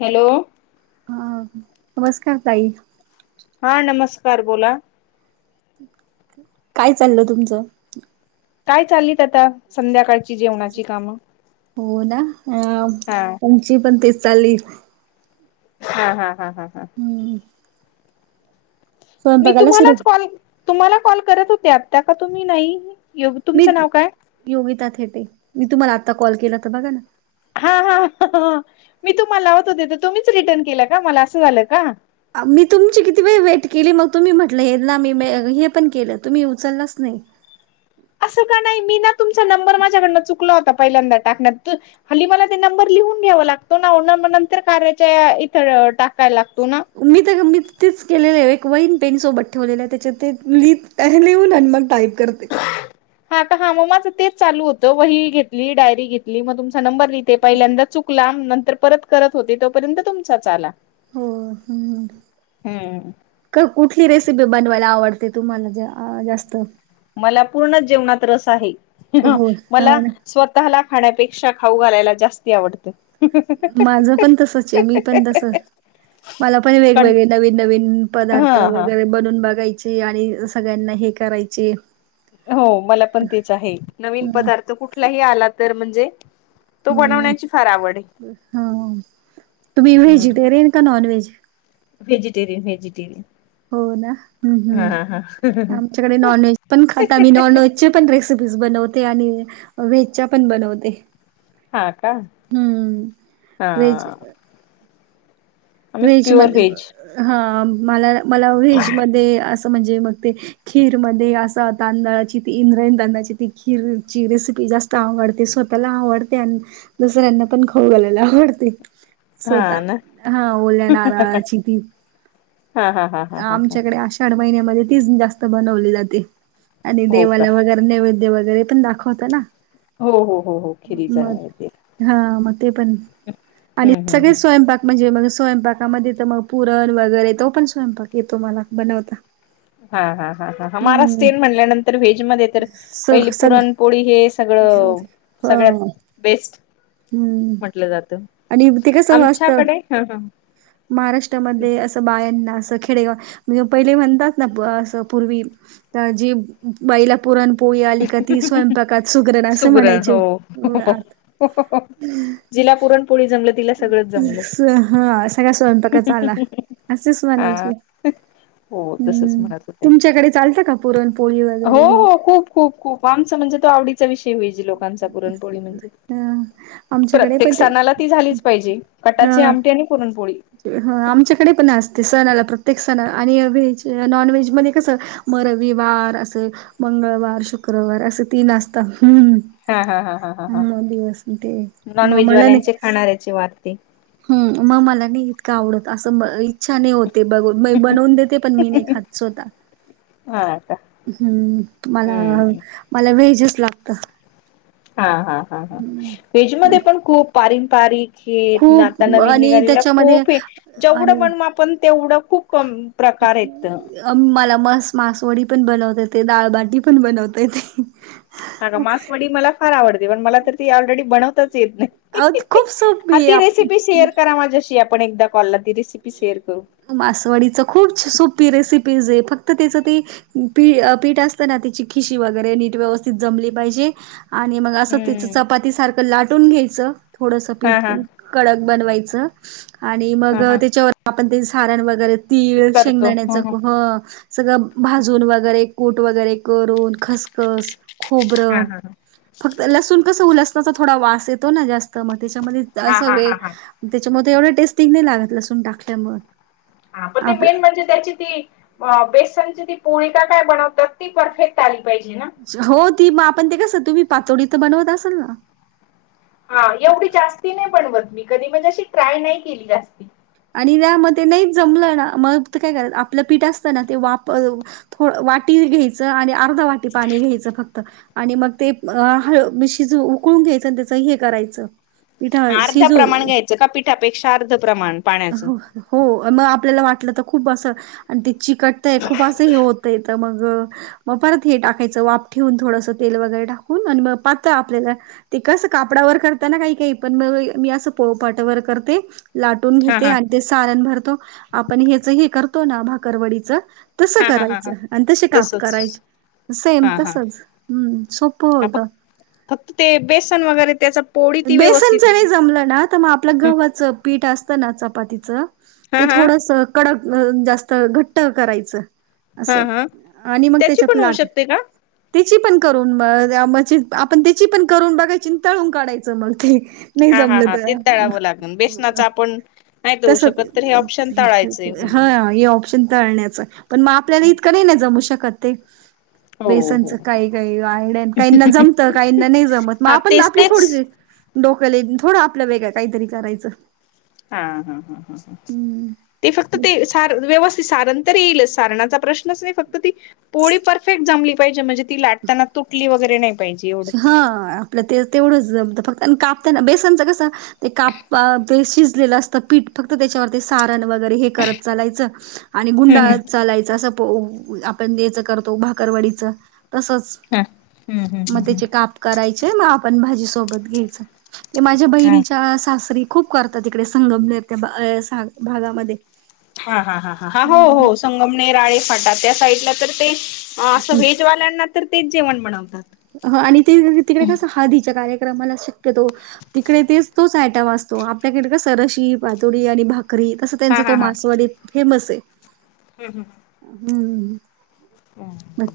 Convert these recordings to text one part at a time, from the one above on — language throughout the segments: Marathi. हॅलो! हा नमस्कार ताई! हा नमस्कार बोला! काय चाललं तुमचं? काय चालीत आता संध्याकाळची जेवणाची कामं. हो ना हा आमची पण तेस चाललीत. हा हा हा हा हा! हम्म मी स्वयंपाकाला सुरू तुम्हालाच कॉल तुम्हाला कॉल करत होते आता, का तुम्ही नाही? ये मी तुमचं नाव काय? योगिता थेटे मी तुम्हाला आत्ता कॉल केला तर बघा ना. हा हा मी तुम्हाला लावत होते तर तुम्हीच रिटर्न केलं का मला असं झालं का. मी तुमची किती वेळ वेट केली मग तुम्ही म्हटलं हे ना मी हे पण केलं तुम्ही उचललाच नाही. असं का नाही मी ना तुमचा नंबर माझ्याकडनं चुकला होता पहिल्यांदा टाकण्यात. हल्ली मला ते नंबर लिहून घ्यावा लागतो ना नंतर कार्याच्या इथं टाकायला लागतो ना. मी तर मी तेच केलेल आहे एक वैन पेन सोबत ठेवलेलं आहे त्याच्या ते लिहित पहले लिहून मग टाईप करते हा का हा मग माझं तेच चालू होतं वही घेतली डायरी घेतली मग तुमचा नंबर लिते पहिल्यांदा चुक चुकला नंतर परत करत होते तोपर्यंत तुमचाच आला हो हं हम्म क-कुठली रेसिपी बनवायला आवडते तुम्हाला ज- जास्त? मला पूर्ण जेवणात रस आहे हो [inaudible] मला हा. स्वतः ला खाण्यापेक्षा खाऊ घालायला जास्ती आवडते माझं पण तसचे मी पण तस मला पण वेगवेगळे नवीन- नवीन हा पदार्थ हा वगैरे बनून बघायचे चे आणि सगळ्यांना हे करायचे हो मला पण तेच आहे अ नवीन पदार्थ कुठलाही आला तर म्हणजे तो बनवण्याची फार आवड आहे हम्म हा तुम्ही हम्म व्हेजिटेरियन का नॉन व्हेज? व्हेजिटेरियन -व्हेजिटेरयन हो ना आमच्याकडे हम्म- हम्म नॉनव्हेज पण खाता आम्ही नॉनव्हेज जेच पण रेसिपीज बनवते आणि व्हेजच्या पण बनवते हा का हम्म हा व्हेज आम्ही व्हेज प्युअर मध्ये व्हेज -हा मला -मला व्हेज मध्ये असं म्हणजे मग ते खीर मध्ये असा तांदळाची ती इंद्रायण तांदळाची ती खीरची रेसिपी जास्त त आवडते स्वतःला आवडते आणि दुसऱ्यांना पण खाऊ घालायला आवडते [inaudible] हा ना स्वतः हा ओल्या नारळाची ती हा हा हा हा हा हा आमच्याकडे आषाढ महिन्यामध्ये तीच जास्त बनवली जाते आणि हो का देवाला वगैरे नैवेद्य वगैरे पण दाखवत ना हो हो हो हो खिरीचा मग नैवेद्य [unintelligible] हा मग ते पण. आणि हम्म हम्म -सगळे हम्म स्वयंपाक म्हणजे मग स्वयंपाकामध्ये तर मग पुरण वगैरे तो पण स्वयंपाक येतो मला बनवता. हा -हा -हा- हा -हा हम्म महारास्टिन म्हणल्यानंतर व्हेज मध्ये तर पहिली सग पुरणपोळी हे सगळं सगळ्यात हो बेस्ट म्हटलं जातं. आणि ते कसं ओ असत आमच्याकडे ह ह महाराष्ट्रामध्ये असं बायांना असं खेडेगाव म्हणजे पहिले म्हणतात ना प- आस पूर्वी जे बाईला पुरणपोळी आली का ती स्वयंपाकात सुगरण असं म्हणायचे [unintelligible] हुं हुं [inaudible] जिला पुरणपोळी जमले स्स हा सगळा स्वयंपाकच झाला असच हा म्हणायचे. [unintelligible] हो तसच हम्म म्हणत होते. तुमच्याकडे चालतं का पुरण पोळीव हो- हो खूप -खूप -खूप आमचा म्हणजे तो आवडीचा विषय व्हेज लोकांचा पुरणपोळी म्हणजे. ह आमच्याकडे प्रत्येक पण ते सणाला ती झालीच पाहिजे कटाची ह आमटी आणि पुरणपोळी. आमच्याकडे पण असते सणाला प्रत्येक सणा -आणि व्हेज -नॉन व्हेज मध्ये कसं म रविवार अस मंगळवार, शुक्रवार असं तीन असता [inaudible] हुं हुं हुं. हा हा हा हा हा हा हम्म दिवस ते म मलाने. ची वाटते. हुं मग मला नाही इतकं आवडत असं इच्छा नाही होत बघून. मै बनवून देते पण मी नाही खात स्वतः हा का हम्म मला- हम्म मला व्हेजच लागत. हा- हा -हा- हा व्हेज मध्ये पण खूप पारिंपारिक हे नाता खूप नवीन आणि निघालेला त्याच्यामध्ये खूप हे. जेवढं आणि बनवू आपण तेवढं खूप कम- प्रकार येत. अम्म मला मस- मासवडी पण बनवता येते दाळबाटी पण बनवता येते हि. [inaudible] हा का मासवडी मला फार आवडते पण मला तर ती ऑलरेडी बनवतात अ येतनाही खूप हा सोपी ती आहे रेसिपी शेअर करा माझ्याशी आपण एकदा फॉलला ती रेसिपी शेअर करू. मासवाडीच खूप सोपी रेसिपीज आहे फक्त तिचं ते पी पीठ असतना त्याची खिशी वगैरे नीट व्यवस्थित जमली पाहिजे. आणि मग असं त्याचं हम्म चपाती सारखं लाटून घ्यायचं थोडस हा पीठ हा कडक बनवायचं आणि हा मग हा त्याच्यावर आपण ते सारण वगैरे तीळ शेंगदाण्याचा क ह सगळं भाजून वगैरे कूट वगैरे करून खसखस हा खोबरं, हा ह फक्त लसूण कसं हो लसणाचा थोडा वास येतो ना जा त मग त्याच्यामध्ये हा असं हा वे हा हा त्याच्यामुळे एवढं टेस्टिंग नाही लागत लसून टाकल्यामुळ. हा पण ते मेन म्हणजे त्याची ती, व्वा बेसनची ती पोळी का काय बनवतात ती परफेक्ट आली पाहिजे ना. हो ती मग आपण ते कस तुम्ही पातोडी तर बनवत असाल ना? हा एवढी जास्ती नाही बनवत मी कधी म्हणजे अशी ट्राय नाही केली जास्ती. आणि ना ते मग ते नाही जमलं ना मग काय करात आपलं पीठ असतं ना ते वापर. थोडं वाटी घ्यायचं आणि अर्धा वाटी पाणी घ्यायचं फक्त. आणि मग ते हळ म शिजव उकळून घ्यायचं आणि त्याचं हे करायचं. पिठा अर्धा शिजू प्रमाण घ्यायचं का पिठापेक्षा अर्ध प्रमाण. पाण्याचं. हो मग, आपल्याला वाटलं तर खूप असं आणि ते चिकट तय आहे खूप असं हे होतंय तर मग, मग परत हे टाकायचं वाप ठेवून थोडंसं तेल वगैरे टाकून आणि मग पातळ आपल्याला. ते कसं कापडावर करताना काही काही पण मग मी असं पोळपाटवर करते. लाटून हा घेते हा आणि ते सारण भरतो आपण हेच हे करतो ना भाकरवडीच. तसं हा हा हा हा करायचं आणि तसे काप तसच करायचे. सेम हा हा तसच हम्म सोप हा फक्त होतं. फक्त ते बेसन वगैरे त्याच बेसनच नाही जमलं ना? ग आपलं गव्हाच पीठ असतं ना चपातीच हा ते हा थोडस, कडक जास्त घट्ट करायचं. हा असं हा आणि मग त्याची त्याच्या पण होऊ लाट शकते का त्याची पण करून बघ म्हणजे आपण त्याची पण करून बघायची तळून काढायची. जमतय [unintelligible] नाही हा हा जमलं हा ते तर, तळावं लागेल बेसनाचा आपण नाही तळू तस ते शकत तर हे ऑप्शन तळायचे होईल हा हे ऑप्शन तळण्याचं पण मग आपल्याला इतकं नाही नाही जमू शकत ते, हो हो बेसनचं काही काही आयडन काहींना जमतं, काहींना नाही जमत, मग हा आपण तेच आपली तेच थोडीशी, डोकले थोडं आपल्या वेगळं काहीतरी करायचं. हा...... हम्म ते फक्त ते सार व्यवस्थित सारण तर येईलच सारणाचा प्रश्नच नाही फक्त ती, पोळी परफेक्ट जमली पाहिजे म्हणजे ती लाटताना तुटली वगैरे नाही. पाहिजे हा एवढंच आपलं ते तेवढंच जमत फक्त कापताना बेसनच कसं, ते काप ते शिजलेलं असतं पीठ फक्त त्याच्यावर ते सारण वगैरे हे करत चालायचं. आणि हम्म गुंडाळ हम्म चालायच असं आपण यायचं करतो भाकरवाडीचं तसच. हां. मग त्याचे काप करायचे मग आपण भाजी सोबत घ्यायचं ते माझ्या हा बहिणीच्या सासरी खूप करतात तिकडे संगमनेर त्या भागामध्ये. हा ह ह ह हा हो हो हम्म संगमनेर आळे फाटा त्या साईडला तर ते, असं व्हेजवाल्यांना तर तेच जेवण बनवतात. ह आणि ते तिकडे कसं हळदीच्या कार्यक्रमाला शक्यतो. तिकडे तेच तोच आयटम असतो आपल्याकडे का सरशी पातोडी आणि भाकरी तस त्यांचा हा तो मासवाडी फेमस आहे हम् हम हम्म म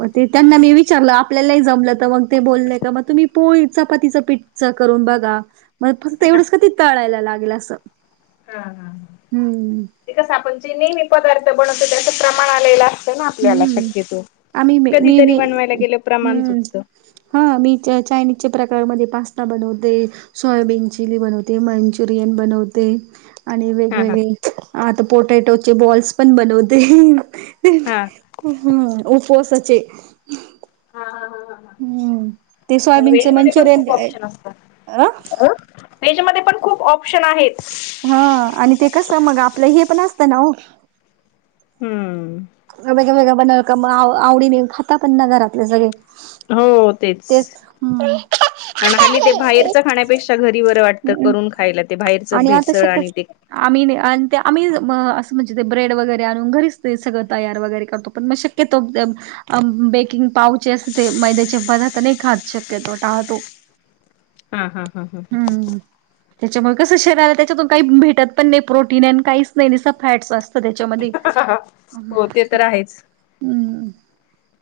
म ते त्यांना मी विचारलं आपल्याला जमलं तर मग ते बोललेय का मग तुम्ही पोळी चपातीचं पीठच करून बघा मग फक्त एवढंच क ती तळायला लागेल असं हा हा हम्म ते कस आपण जे नेहमी पदार्थ बनवतो त्याच प्रमाण आलेला आपल्याला हम्म शक्यतो आम्ही मी कधीतरी मी बनवायला गेलं प्रमाण हम्म चुकत हा मी चायनीजच्या प्रकारामध्ये पास्ता बनवते सोयाबीन चिली बनवते मंचुरियन बनवते आणि हा हा. वेगवेगळे आता पोटॅटोचे बॉल्स पण बनवते हम हम्म उपावसाचे हा ह ते ह सोयाबीनच वेज मध्ये पण मंचुरियन खूप ऑप्शन असतात अ त्याच्यामध्ये पण खूप ऑप्शन आहेत हा आणि ते कसं मग आपलं हे पण असतं ना हो हम्म वेगळ वेगळे बनवल आवडीने खाता पण ना घरातले सगळे हो तेच आणि हली ते बाहेरच खाण्यापेक्षा घरी बर वाटत करून खायला ते बाहेर आणि आता शक्य आम्ही आणि आम्ही असं म्हणजे ते ब्रेड वगैरे आणून घरीच ते सगळं तयार वगैरे करतो पण म शक क तो, अं बेकिंग पावचे अस ते मैद्याचे पार्थ नाही खा शक्यतो टाळतो हा हा हा हां हम्म त्याच्यामूळ कसं शरीराला त्याच्यातून काही भेटत पण नाही. प्रोटीन आणि काहीच नाही नाहीसं फॅट्स असतं त्या्याच्यामध्ये हा. हो ते तर आहेच हम्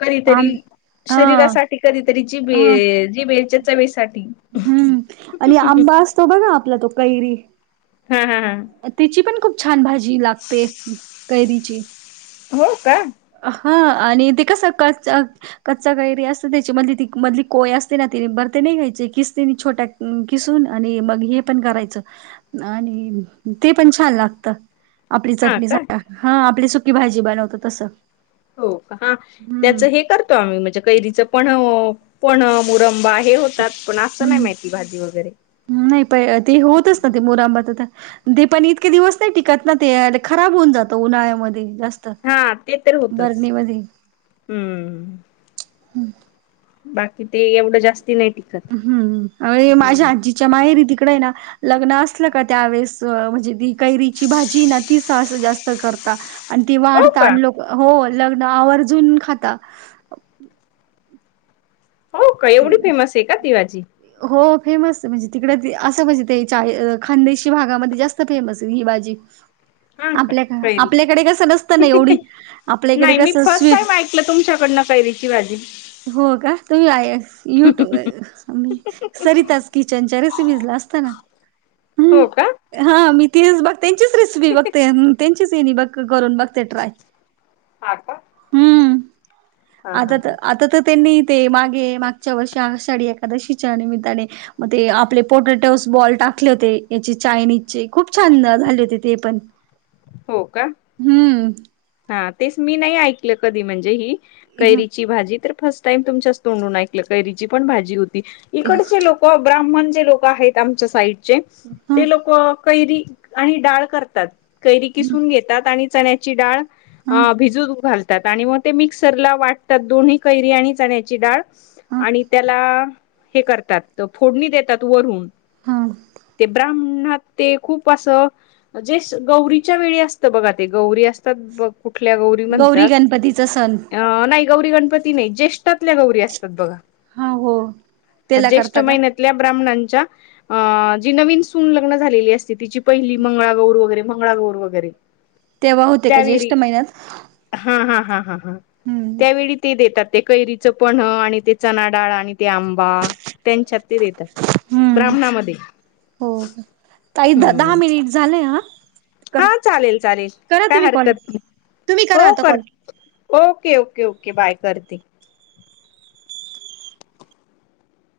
कधीतरी शरीरासाठी कधीतरी जिबे ह जिबेच्या चवेसाठी हम्म आणि आंबा असतो. बघा आपला तो कैरी हा हम ह त्याची पण खूप छान भाजी लागते कैरीची हो का? हा आणि ते कसं काच. कच्चा कैरी असते त्याची मधली ती मधली कोय असते. ना तिने भरते नाही घ्यायचे किस्तीने छोट्या किसून आणि मग हे पण करायचं आणि ते पण छान लागतं आपली हा चटणी का हा आपली सुकी भाजी बनवत तसं. हो का हा हम्म त्याचं हे करतो. आम्ही म्हणजे कैरीच पण पन्ह, मुरंबा हे होतात. पण असं नाही हम्म माहिती भाजी वगैरे नाही प ती होतंच ना ते मुरांबाात ते पण इतके दिवस नाही टिकत ना ते खराब होऊन जातं उन्हाळ्यामध्ये जास्त हा ते तर होतंच हम्म हम्म बाकी ते एवढं जास्ती नाही. टिकत हम्म आणि माझ्या हम्म आजी च्या माहेरी तिकड आहे ना, लग्न असलं का त्यावेेळेस म्हणजे ती कैरीची भाजी ती जास्त करता हो वाढता का ल हो लग्न आवर्जून खाता हो का? एवढी ती फेमस आहे का ती भाजी? हो फेमस आहे. म्हणजे तिकडे ती असं म्हणजे ते चा खानदेशी भागामध्ये जास्त फेमस आहे ही भाजी. [unintelligible] हा का आपल्या आपल्याकडे कसं नसतं ना एवढी कैरीची? आपल्या इकडे नाही. मी कसं फस्ट स्वीट टाईम ऐकलं तुमच्याकडनं कैरीची ची भाजी. हो का? तुम्ही आ य युट्यूब अ मी सरिताज किचनच्या रेसिपीज ला असत ना. हो का? हम्म हा मी तेच बघ त्यांचीच रेसिपी बघते. अन त्यांच्याच यानी बघ करून बघते ट्राय. हा का? हम्म हा हा आता त हा. आता त त्यांनी ते मागे माग आषाढी एकादशीच्या निमित्ताने म ते आपले पोटॅटोस बॉल टाकले होते, याचे चायनीजचे खूप छान झाले होते ते पण. [inaudible] हो का? हम्म हा तेच मी नाही ऐकलं कधी म्हणजे ही ह कैरीची ची भाजी तर फर्स्ट टाइम तुमच्याच तोंडून ऐकलं कैरीची पण भाजी होते. इकडची लोक क ब्राह्मण जे लोक आहेत, आमच्या साईडचे ते ह लोकं कैरी आणि डाळ करतात. कैरी किसून घेतात आणि चण्याची डाळ अ ह भिजूक घालतात. आणि मग ते मिक्सरला वाटतात दोन्ही कैरी आणि चण्याची डाळ. आणि त्याला हे करतात, फोडणी देतात वरून. हा ते ब्राह्मणात ते खूप असं जे गौरीच्या वेळी असत बघा ते. गौरी असतात, कुठल्या गौरी म्हणतात? गणपतीचा सण अ नाही गौरी गणपती नाही. ज्येष्ठातल्या गौरी असतात बघा. हा त्याला ज्येष्ठ करता का महिन्यात तल्या ब्राह्मणांच्या अं जी नवीन सून लग्न झालेली असते तिची पहिली मंगळागौर होत मंगळागौर वगैरे. तेव्हा होते का ज्येष्ठ महिन्यात? हां हां हां हां हां. हम्म त्यावेळी ते देतात ते कैरीचं पन्ह आणि ते चणा डाळ आणि ते आंबा. त्यांच्यात ते देतात हम्म ब्राह्मणामध्ये. हो हो. ताई द दहा हम्म मिनिट झालेय हं. हा चालेल चालेल काय तुम्ही कॉल हरकत नाही. तुम्ही करा हो आता कर call okay, okay, okay. Bye करते.